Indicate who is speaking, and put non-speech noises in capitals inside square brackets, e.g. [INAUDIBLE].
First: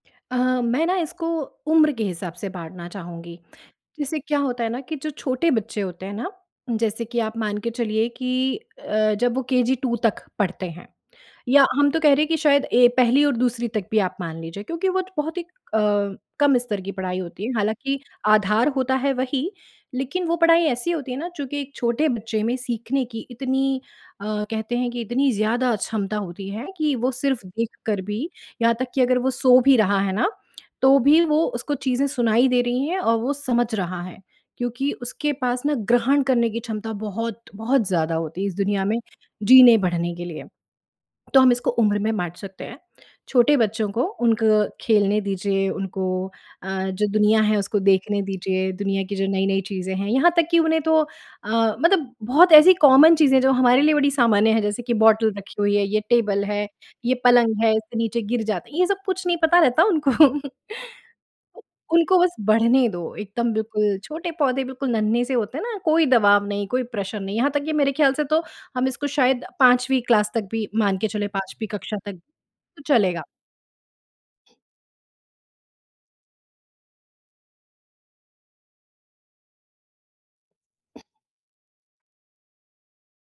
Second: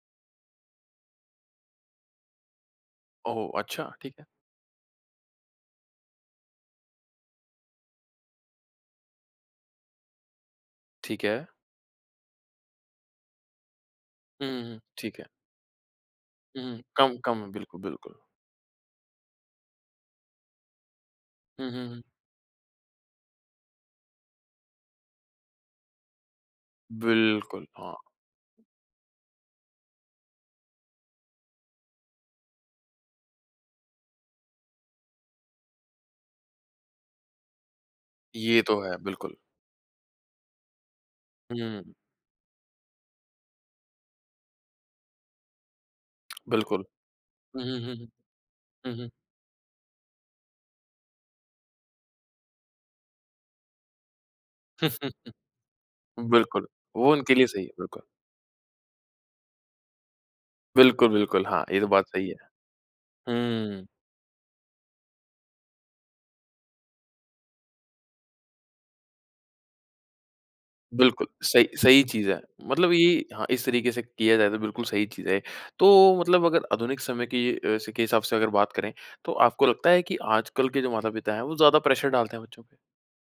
Speaker 1: अ, मैं ना इसको उम्र के हिसाब से बाँटना चाहूँगी।
Speaker 2: ओहो! अच्छा, ठीक
Speaker 1: जैसे
Speaker 2: है।
Speaker 1: क्या होता है ना कि जो छोटे बच्चे होते हैं ना, जैसे कि आप मान के चलिए कि अ, जब वो केजी टू तक पढ़ते हैं,
Speaker 2: ठीक है।
Speaker 1: या हम तो कह रहे हैं कि शायद ए पहली और दूसरी तक भी आप मान
Speaker 2: हुँ, हुँ,
Speaker 1: लीजिए,
Speaker 2: हुँ,
Speaker 1: क्योंकि वो
Speaker 2: ठीक है।
Speaker 1: बहुत ही अ, कम
Speaker 2: हुँ, हुँ,
Speaker 1: स्तर की पढ़ाई होती
Speaker 2: कम-कम,
Speaker 1: है।
Speaker 2: बिल्कुल,
Speaker 1: हालाँकि
Speaker 2: बिल्कुल।
Speaker 1: आधार होता है वही, लेकिन वो पढ़ाई ऐसी होती है ना, चूँकि
Speaker 2: हुँ,
Speaker 1: एक
Speaker 2: हुँ, हुँ।
Speaker 1: छोटे बच्चे में सीखने की इतनी अ, कहते हैं कि इतनी ज़्यादा क्षमता होती है कि वो सिर्फ़
Speaker 2: बिल्कुल, हाँ।
Speaker 1: देखकर भी, यहाँ तक कि अगर वो सो भी रहा है ना, तो भी वो उसको चीज़ें सुनाई दे रही हैं और वो समझ रहा है। क्योंकि उसके पास ना, ग्रहण करने की क्षमता बहुत-बहुत ज़्यादा होती है, इस
Speaker 2: ये तो
Speaker 1: दुनिया
Speaker 2: है,
Speaker 1: में
Speaker 2: बिल्कुल।
Speaker 1: जीने-बढ़ने के लिए। तो हम इसको
Speaker 2: हुँ।
Speaker 1: उम्र में बाँट सकते हैं। छोटे बच्चों को, उनको खेलने दीजिए, उनको अ,
Speaker 2: बिल्कुल।
Speaker 1: जो दुनिया है,
Speaker 2: हुँ,
Speaker 1: उसको
Speaker 2: हुँ, हुँ, हुँ।
Speaker 1: देखने दीजिए,
Speaker 2: हुँ,
Speaker 1: दुनिया
Speaker 2: हुँ।
Speaker 1: की जो नई-नई चीज़ें हैं। यहाँ तक कि उन्हें तो अ, मतलब बहुत ऐसी कॉमन चीज़ें हैं, जो हमारे लिए बड़ी सामान्य हैं, जैसे कि
Speaker 2: [LAUGHS]
Speaker 1: बॉटल रखी हुई है, ये टेबल है,
Speaker 2: बिल्कुल, वो
Speaker 1: ये
Speaker 2: उनके लिए
Speaker 1: पलंग
Speaker 2: सही है,
Speaker 1: है, इससे
Speaker 2: बिल्कुल।
Speaker 1: नीचे गिर जाते हैं। ये सब कुछ नहीं पता रहता उनको।
Speaker 2: बिल्कुल, बिल्कुल,
Speaker 1: [CHUCKLES]
Speaker 2: हाँ, ये तो बात
Speaker 1: उनको
Speaker 2: सही
Speaker 1: बस
Speaker 2: है।
Speaker 1: बढ़ने दो। एकदम
Speaker 2: हुँ।
Speaker 1: बिल्कुल छोटे पौधे, बिल्कुल नन्हे-से होते हैं ना, कोई दबाव नहीं, कोई प्रेशर नहीं। यहाँ तक कि मेरे ख्याल से तो हम इसको शायद 5वीं क्लास तक भी मान के
Speaker 2: बिल्कुल,
Speaker 1: चलें,
Speaker 2: सही
Speaker 1: 5वीं कक्षा
Speaker 2: सही
Speaker 1: तक,
Speaker 2: चीज़ है।
Speaker 1: तो
Speaker 2: मतलब ये
Speaker 1: चलेगा।
Speaker 2: हाँ, इस तरीके से किया जाए, तो बिल्कुल सही चीज़ है। तो मतलब अगर आधुनिक समय के अ, से के हिसाब से अगर बात करें, तो आपको लगता है कि आजकल के जो माता-पिता हैं, वो ज़्यादा प्रेशर डालते हैं बच्चों पे?